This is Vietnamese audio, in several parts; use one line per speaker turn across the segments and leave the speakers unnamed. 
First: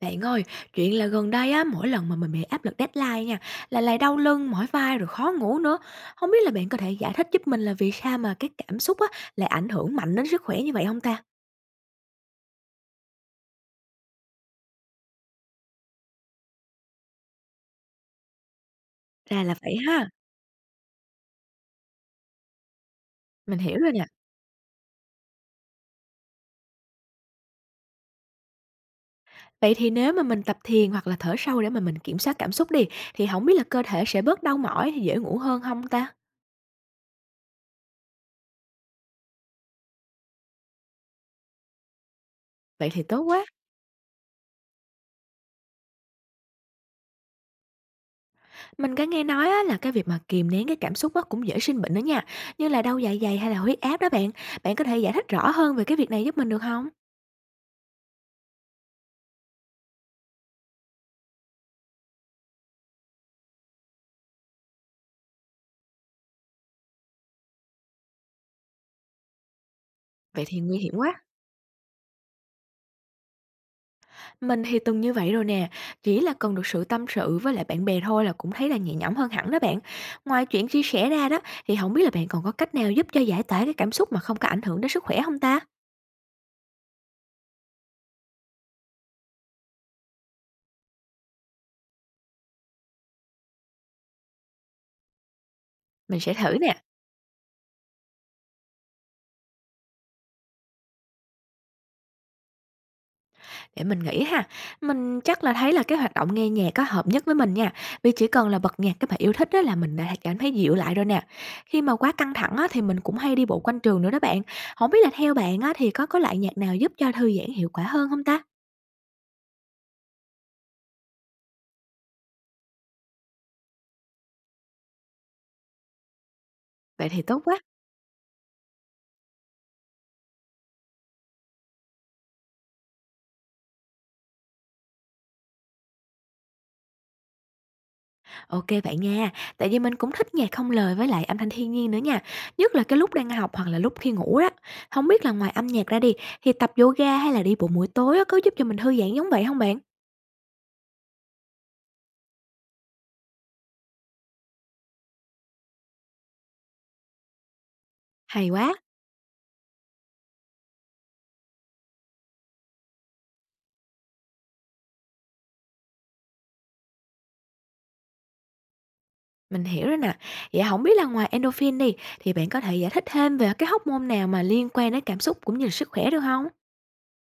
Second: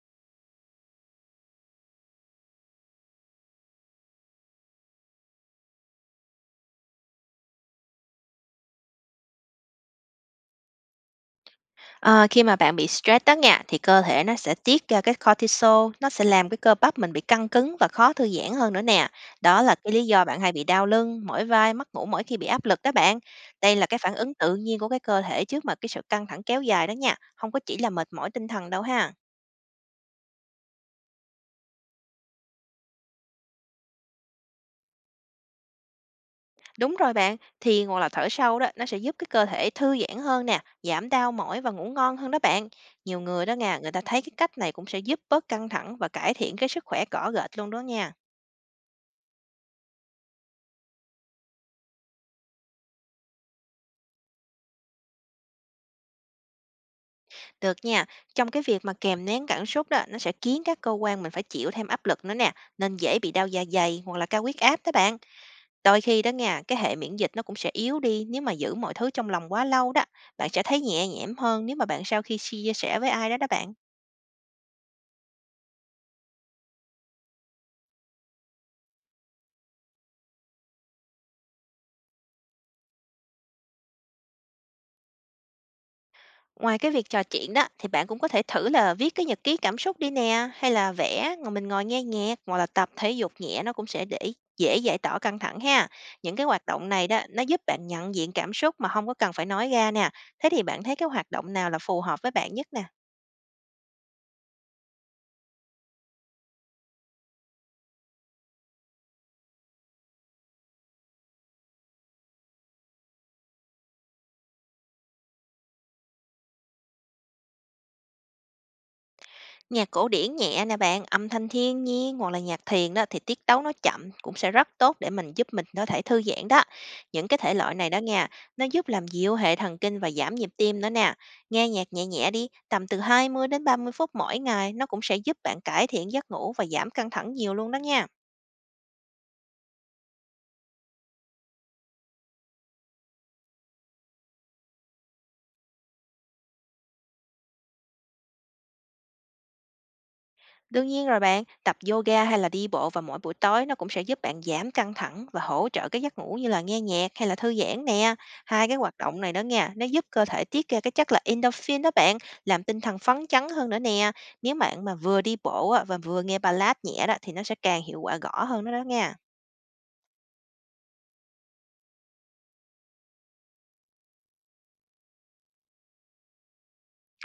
Bạn ơi, chuyện là gần đây á, mỗi lần mà mình bị áp lực deadline nha, là lại đau lưng, mỏi vai rồi khó ngủ nữa. Không biết là bạn có thể giải thích giúp mình là vì sao mà cái cảm xúc á, lại ảnh hưởng mạnh đến sức khỏe như vậy không ta?
Ờ, khi mà bạn bị stress đó nha, thì cơ thể nó sẽ tiết ra cái cortisol, nó sẽ làm cái cơ bắp mình bị căng cứng và khó thư giãn hơn nữa nè.
Ra là
Đó là
vậy
cái
ha,
lý do bạn hay bị đau lưng, mỏi vai, mất ngủ mỗi khi bị áp lực đó bạn.
mình
Đây
hiểu
là
rồi
cái
nè.
phản ứng tự nhiên của cái cơ thể trước mà cái sự căng thẳng kéo dài đó nha, không có chỉ là mệt mỏi tinh thần đâu ha.
Vậy thì nếu mà mình tập thiền hoặc là thở sâu để mà mình kiểm soát cảm xúc đi, thì không biết là cơ thể sẽ bớt đau mỏi thì dễ ngủ hơn không ta?
Đúng rồi bạn, thì ngồi là thở sâu đó, nó sẽ giúp cái cơ thể thư giãn hơn nè, giảm đau mỏi và ngủ ngon hơn đó bạn.
Vậy thì
Nhiều
tốt quá.
người đó nha, người ta thấy cái cách này cũng sẽ giúp bớt căng thẳng và cải thiện cái sức khỏe cỏ gệt luôn đó nha.
Mình có nghe nói á, là cái việc mà kìm nén cái cảm xúc á, cũng dễ sinh bệnh nữa nha, như là đau dạ dày hay là huyết áp đó bạn. Bạn có thể giải thích rõ hơn về cái việc này giúp mình được không?
Được nha, trong cái việc mà kèm nén cảm xúc đó, nó sẽ khiến các cơ quan mình phải chịu thêm áp lực nữa nè, nên dễ bị đau dạ dày hoặc là cao huyết áp đó bạn. Đôi khi đó nha, cái hệ miễn dịch nó cũng sẽ yếu đi nếu mà giữ mọi thứ trong lòng quá lâu đó.
Vậy
Bạn
thì
sẽ
nguy
thấy
hiểm
nhẹ
quá.
nhõm hơn nếu mà bạn sau khi chia sẻ với ai đó đó bạn.
Mình thì từng như vậy rồi nè, chỉ là cần được sự tâm sự với lại bạn bè thôi là cũng thấy là nhẹ nhõm hơn hẳn đó bạn. Ngoài chuyện chia sẻ ra đó, thì không biết là bạn còn có cách nào giúp cho giải tỏa cái cảm xúc mà không có ảnh hưởng đến sức khỏe không ta?
Ngoài cái việc trò chuyện đó thì bạn cũng có thể thử là viết cái nhật ký cảm xúc đi nè, hay là vẽ, ngồi mình ngồi nghe nhạc hoặc là tập thể dục nhẹ nó cũng sẽ để dễ giải tỏa căng thẳng ha.
Mình sẽ
Những cái
thử
hoạt
nè,
động này đó nó giúp bạn nhận diện cảm xúc mà không có cần phải nói ra nè. Thế thì bạn thấy cái hoạt động nào là phù hợp với bạn nhất nè?
để mình nghĩ ha. Mình chắc là thấy là cái hoạt động nghe nhạc có hợp nhất với mình nha, vì chỉ cần là bật nhạc cái bài yêu thích đó là mình đã cảm thấy dịu lại rồi nè. Khi mà quá căng thẳng á thì mình cũng hay đi bộ quanh trường nữa đó bạn. Không biết là theo bạn á thì có loại nhạc nào giúp cho thư giãn hiệu quả hơn không ta?
Nhạc cổ điển nhẹ nè bạn, âm thanh thiên nhiên hoặc là nhạc thiền đó thì tiết tấu nó chậm cũng sẽ rất tốt để mình giúp mình có thể thư giãn đó.
Vậy thì
Những cái
tốt
thể
quá.
loại này đó nha, nó giúp làm dịu hệ thần kinh và giảm nhịp tim nữa nè. Nghe nhạc nhẹ nhẹ đi, tầm từ 20 đến 30 phút mỗi ngày nó cũng sẽ giúp bạn cải thiện giấc ngủ và giảm căng thẳng nhiều luôn đó nha.
OK kê bạn nha. Tại vì mình cũng thích nhạc không lời với lại âm thanh thiên nhiên nữa nha, nhất là cái lúc đang học hoặc là lúc khi ngủ đó. Không biết là ngoài âm nhạc ra đi, thì tập yoga hay là đi bộ buổi tối á có giúp cho mình thư giãn giống vậy không bạn?
Đương nhiên rồi bạn, tập yoga hay là đi bộ vào mỗi buổi tối nó cũng sẽ giúp bạn giảm căng thẳng và hỗ trợ cái giấc ngủ như là nghe nhạc hay là thư giãn nè.
Hay
Hai
quá,
cái hoạt động này đó nha, nó giúp cơ thể tiết ra cái chất là endorphin đó bạn, làm tinh thần phấn chấn hơn nữa nè. Nếu bạn mà vừa đi bộ á, và vừa nghe ballad nhẹ đó thì nó sẽ càng hiệu quả gõ hơn đó đó nha.
mình hiểu rồi nè. Vậy không biết là ngoài endorphin đi, thì bạn có thể giải thích thêm về cái hormone nào mà liên quan đến cảm xúc cũng như là sức khỏe được không?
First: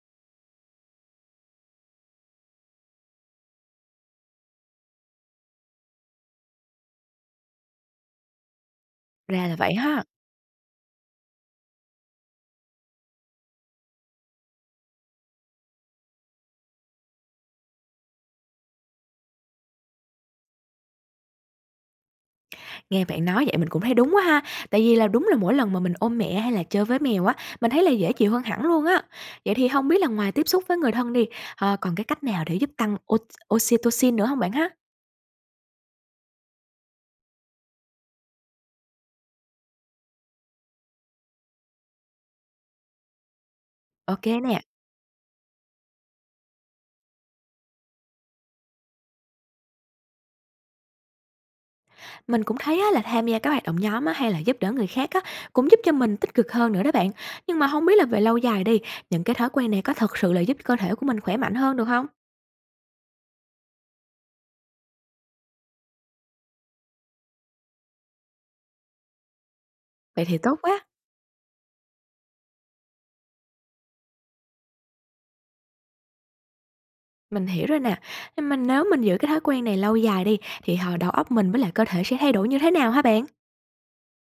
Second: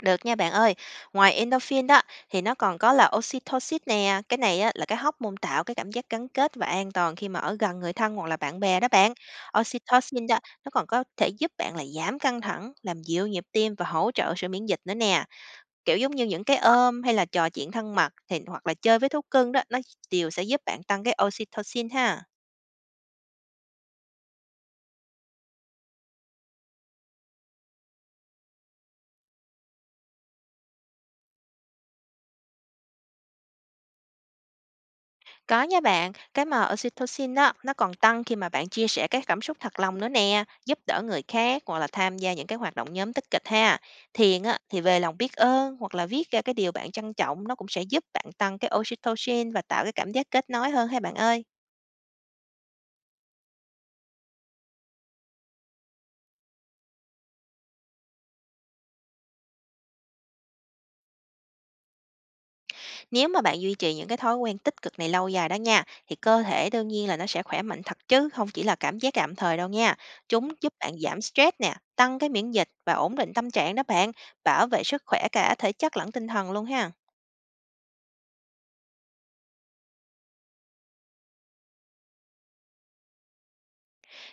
Được nha bạn ơi. Ngoài endorphin đó thì nó còn có là oxytocin nè, cái này á là cái hormone tạo cái cảm giác gắn kết và an toàn khi mà ở gần người thân hoặc là bạn bè đó bạn.
Ra là vậy ha.
Oxytocin đó nó còn có thể giúp bạn là giảm căng thẳng, làm dịu nhịp tim và hỗ trợ sự miễn dịch nữa nè. Kiểu giống như những cái ôm hay là trò chuyện thân mật thì hoặc là chơi với thú cưng đó nó đều sẽ giúp bạn tăng cái oxytocin ha.
Nghe bạn nói vậy mình cũng thấy đúng quá ha, tại vì là đúng là mỗi lần mà mình ôm mẹ hay là chơi với mèo á, mình thấy là dễ chịu hơn hẳn luôn á. Vậy thì không biết là ngoài tiếp xúc với người thân đi, còn cái cách nào để giúp tăng oxytocin nữa không bạn ha?
Có nha bạn, cái mà oxytocin đó nó còn tăng khi mà bạn chia sẻ các cảm xúc thật lòng nữa nè, giúp đỡ người khác hoặc là tham gia những cái hoạt động nhóm tích cực ha.
Ok
Thiền
nè,
á, thì về lòng biết ơn hoặc là viết ra cái điều bạn trân trọng nó cũng sẽ giúp bạn tăng cái oxytocin và tạo cái cảm giác kết nối hơn hay bạn ơi.
mình cũng thấy á là tham gia các hoạt động nhóm á, hay là giúp đỡ người khác á, cũng giúp cho mình tích cực hơn nữa đó bạn. Nhưng mà không biết là về lâu dài đi, những cái thói quen này có thật sự là giúp cơ thể của mình khỏe mạnh hơn được không?
Nếu mà bạn duy trì những cái thói quen tích cực này lâu dài đó nha, thì cơ thể đương nhiên là nó sẽ khỏe mạnh thật chứ không chỉ là cảm giác tạm thời đâu nha.
Vậy thì
Chúng
tốt
giúp
quá,
bạn giảm stress nè, tăng cái miễn dịch và ổn định tâm trạng đó bạn, bảo vệ sức khỏe cả thể chất lẫn tinh thần luôn ha.
mình hiểu rồi nè. Nhưng mà nếu mình giữ cái thói quen này lâu dài đi, thì, đầu óc mình với lại cơ thể sẽ thay đổi như thế nào hả bạn?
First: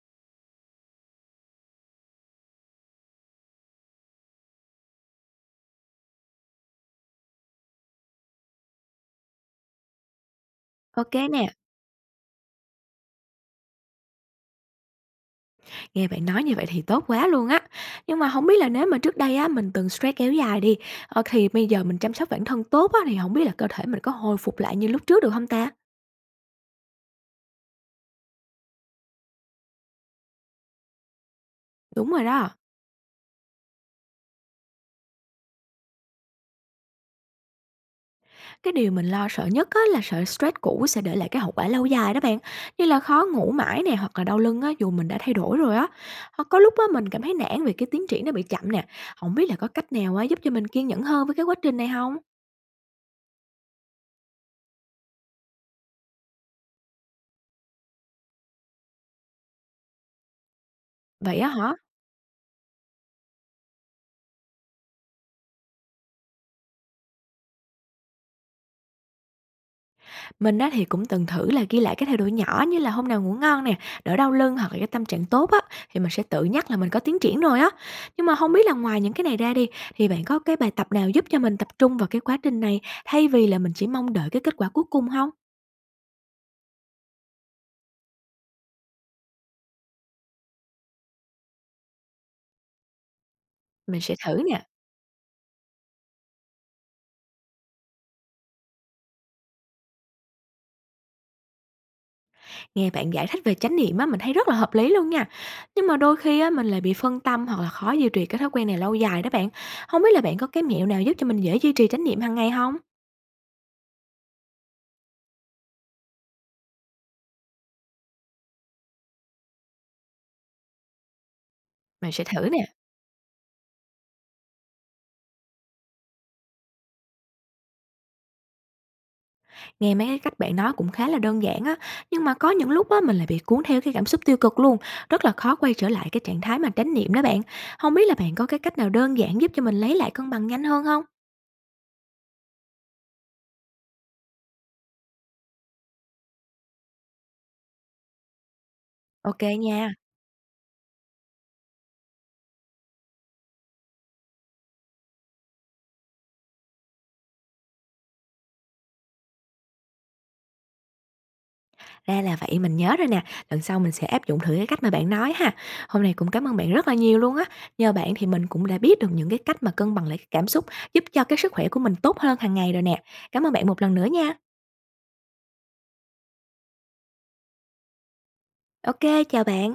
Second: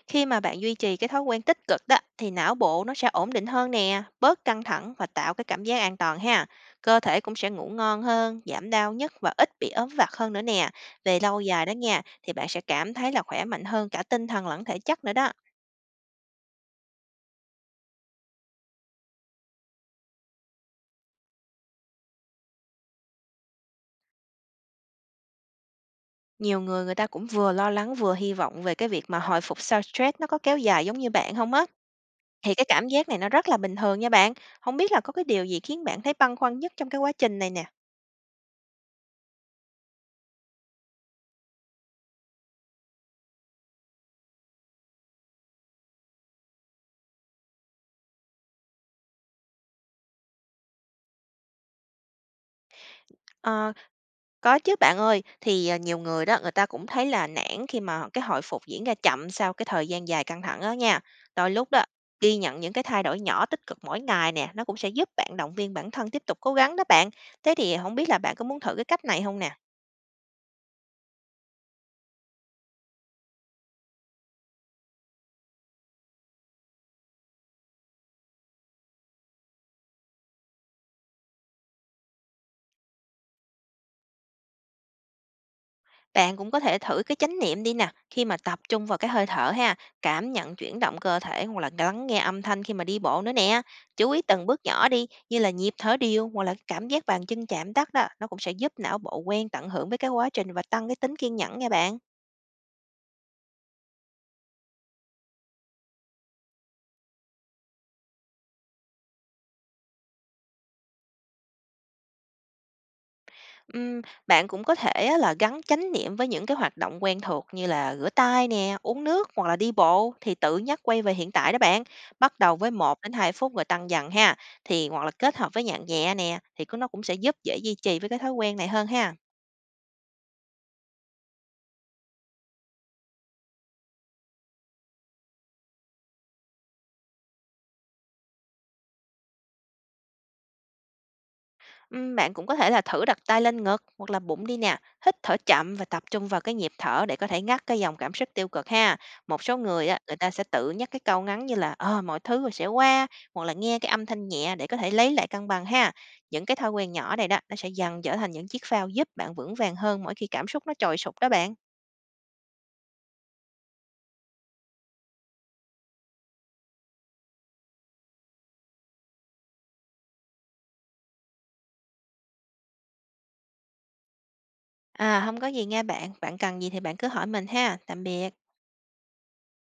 Khi mà bạn duy trì cái thói quen tích cực đó thì não bộ nó sẽ ổn định hơn nè, bớt căng thẳng và tạo cái cảm giác an toàn ha. Cơ thể cũng sẽ ngủ ngon hơn, giảm đau nhức và ít bị ốm vặt hơn nữa nè.
Ok
Về lâu
nè,
dài đó nha, thì bạn sẽ cảm thấy là khỏe mạnh hơn cả tinh thần lẫn thể chất nữa đó.
nghe bạn nói như vậy thì tốt quá luôn á. Nhưng mà không biết là nếu mà trước đây á, mình từng stress kéo dài đi, thì bây giờ mình chăm sóc bản thân tốt á, thì không biết là cơ thể mình có hồi phục lại như lúc trước được không ta?
Nhiều người người ta cũng vừa lo lắng vừa hy vọng về cái việc mà hồi phục sau stress nó có kéo dài giống như bạn không á.
Đúng rồi đó,
Thì cái cảm giác này nó rất là bình thường nha bạn. Không biết là có cái điều gì khiến bạn thấy băn khoăn nhất trong cái quá trình này nè?
cái điều mình lo sợ nhất á, là sợ stress cũ sẽ để lại cái hậu quả lâu dài đó bạn, như là khó ngủ mãi nè, hoặc là đau lưng á, dù mình đã thay đổi rồi á. Hoặc có lúc á, mình cảm thấy nản vì cái tiến triển nó bị chậm nè. Không biết là có cách nào á, giúp cho mình kiên nhẫn hơn với cái quá trình này không?
Ờ, có chứ bạn ơi. Thì, nhiều người đó, người ta cũng thấy là nản khi mà cái hồi phục diễn ra chậm sau cái thời gian dài căng thẳng đó nha.
Vậy á
Đôi lúc
hả?
đó, ghi nhận những cái thay đổi nhỏ tích cực mỗi ngày nè, nó cũng sẽ giúp bạn động viên bản thân tiếp tục cố gắng đó bạn. Thế thì không biết là bạn có muốn thử cái cách này không nè?
Mình á thì cũng từng thử là ghi lại cái thay đổi nhỏ như là hôm nào ngủ ngon nè, đỡ đau lưng hoặc là cái tâm trạng tốt á, thì mình sẽ tự nhắc là mình có tiến triển rồi á. Nhưng mà không biết là ngoài những cái này ra đi, thì bạn có cái bài tập nào giúp cho mình tập trung vào cái quá trình này thay vì là mình chỉ mong đợi cái kết quả cuối cùng không?
Bạn cũng có thể thử cái chánh niệm đi nè, khi mà tập trung vào cái hơi thở ha, cảm nhận chuyển động cơ thể hoặc là lắng nghe âm thanh khi mà đi bộ nữa nè.
Mình
Chú
sẽ
ý
thử
từng bước
nè.
nhỏ đi, như là nhịp thở đều hoặc là cái cảm giác bàn chân chạm đất đó, nó cũng sẽ giúp não bộ quen tận hưởng với cái quá trình và tăng cái tính kiên nhẫn nha bạn.
Nghe bạn giải thích về chánh niệm á, mình thấy rất là hợp lý luôn nha. Nhưng mà đôi khi á, mình lại bị phân tâm hoặc là khó duy trì cái thói quen này lâu dài đó bạn. Không biết là bạn có cái mẹo nào giúp cho mình dễ duy trì chánh niệm hàng ngày không?
Ừm, bạn cũng có thể á là gắn chánh niệm với những cái hoạt động quen thuộc như là rửa tay nè, uống nước hoặc là đi bộ thì tự nhắc quay về hiện tại đó bạn.
Mình sẽ
Bắt
thử
đầu
nè.
với 1 đến 2 phút rồi tăng dần ha. Thì hoặc là kết hợp với nhạc nhẹ nè thì cũng nó cũng sẽ giúp dễ duy trì với cái thói quen này hơn ha.
Nghe mấy cái cách bạn nói cũng khá là đơn giản á, nhưng mà có những lúc á mình lại bị cuốn theo cái cảm xúc tiêu cực luôn, rất là khó quay trở lại cái trạng thái mà chánh niệm đó bạn. Không biết là bạn có cái cách nào đơn giản giúp cho mình lấy lại cân bằng nhanh hơn không?
Bạn cũng có thể là thử đặt tay lên ngực hoặc là bụng đi nè, hít thở chậm và tập trung vào cái nhịp thở để có thể ngắt cái dòng cảm xúc tiêu cực ha.
Ok
Một số
nha,
người á, người ta sẽ tự nhắc cái câu ngắn như là ờ mọi thứ rồi sẽ qua, hoặc là nghe cái âm thanh nhẹ để có thể lấy lại cân bằng ha. Những cái thói quen nhỏ này đó nó sẽ dần trở thành những chiếc phao giúp bạn vững vàng hơn mỗi khi cảm xúc nó trồi sụp đó bạn.
ra là vậy, mình nhớ rồi nè, lần sau mình sẽ áp dụng thử cái cách mà bạn nói ha. Hôm nay cũng cảm ơn bạn rất là nhiều luôn á, nhờ bạn thì mình cũng đã biết được những cái cách mà cân bằng lại cái cảm xúc, giúp cho cái sức khỏe của mình tốt hơn hàng ngày rồi nè. Cảm ơn bạn một lần nữa nha.
À không có gì nha bạn, bạn cần gì thì bạn cứ hỏi mình ha. Tạm biệt.
Ok chào bạn.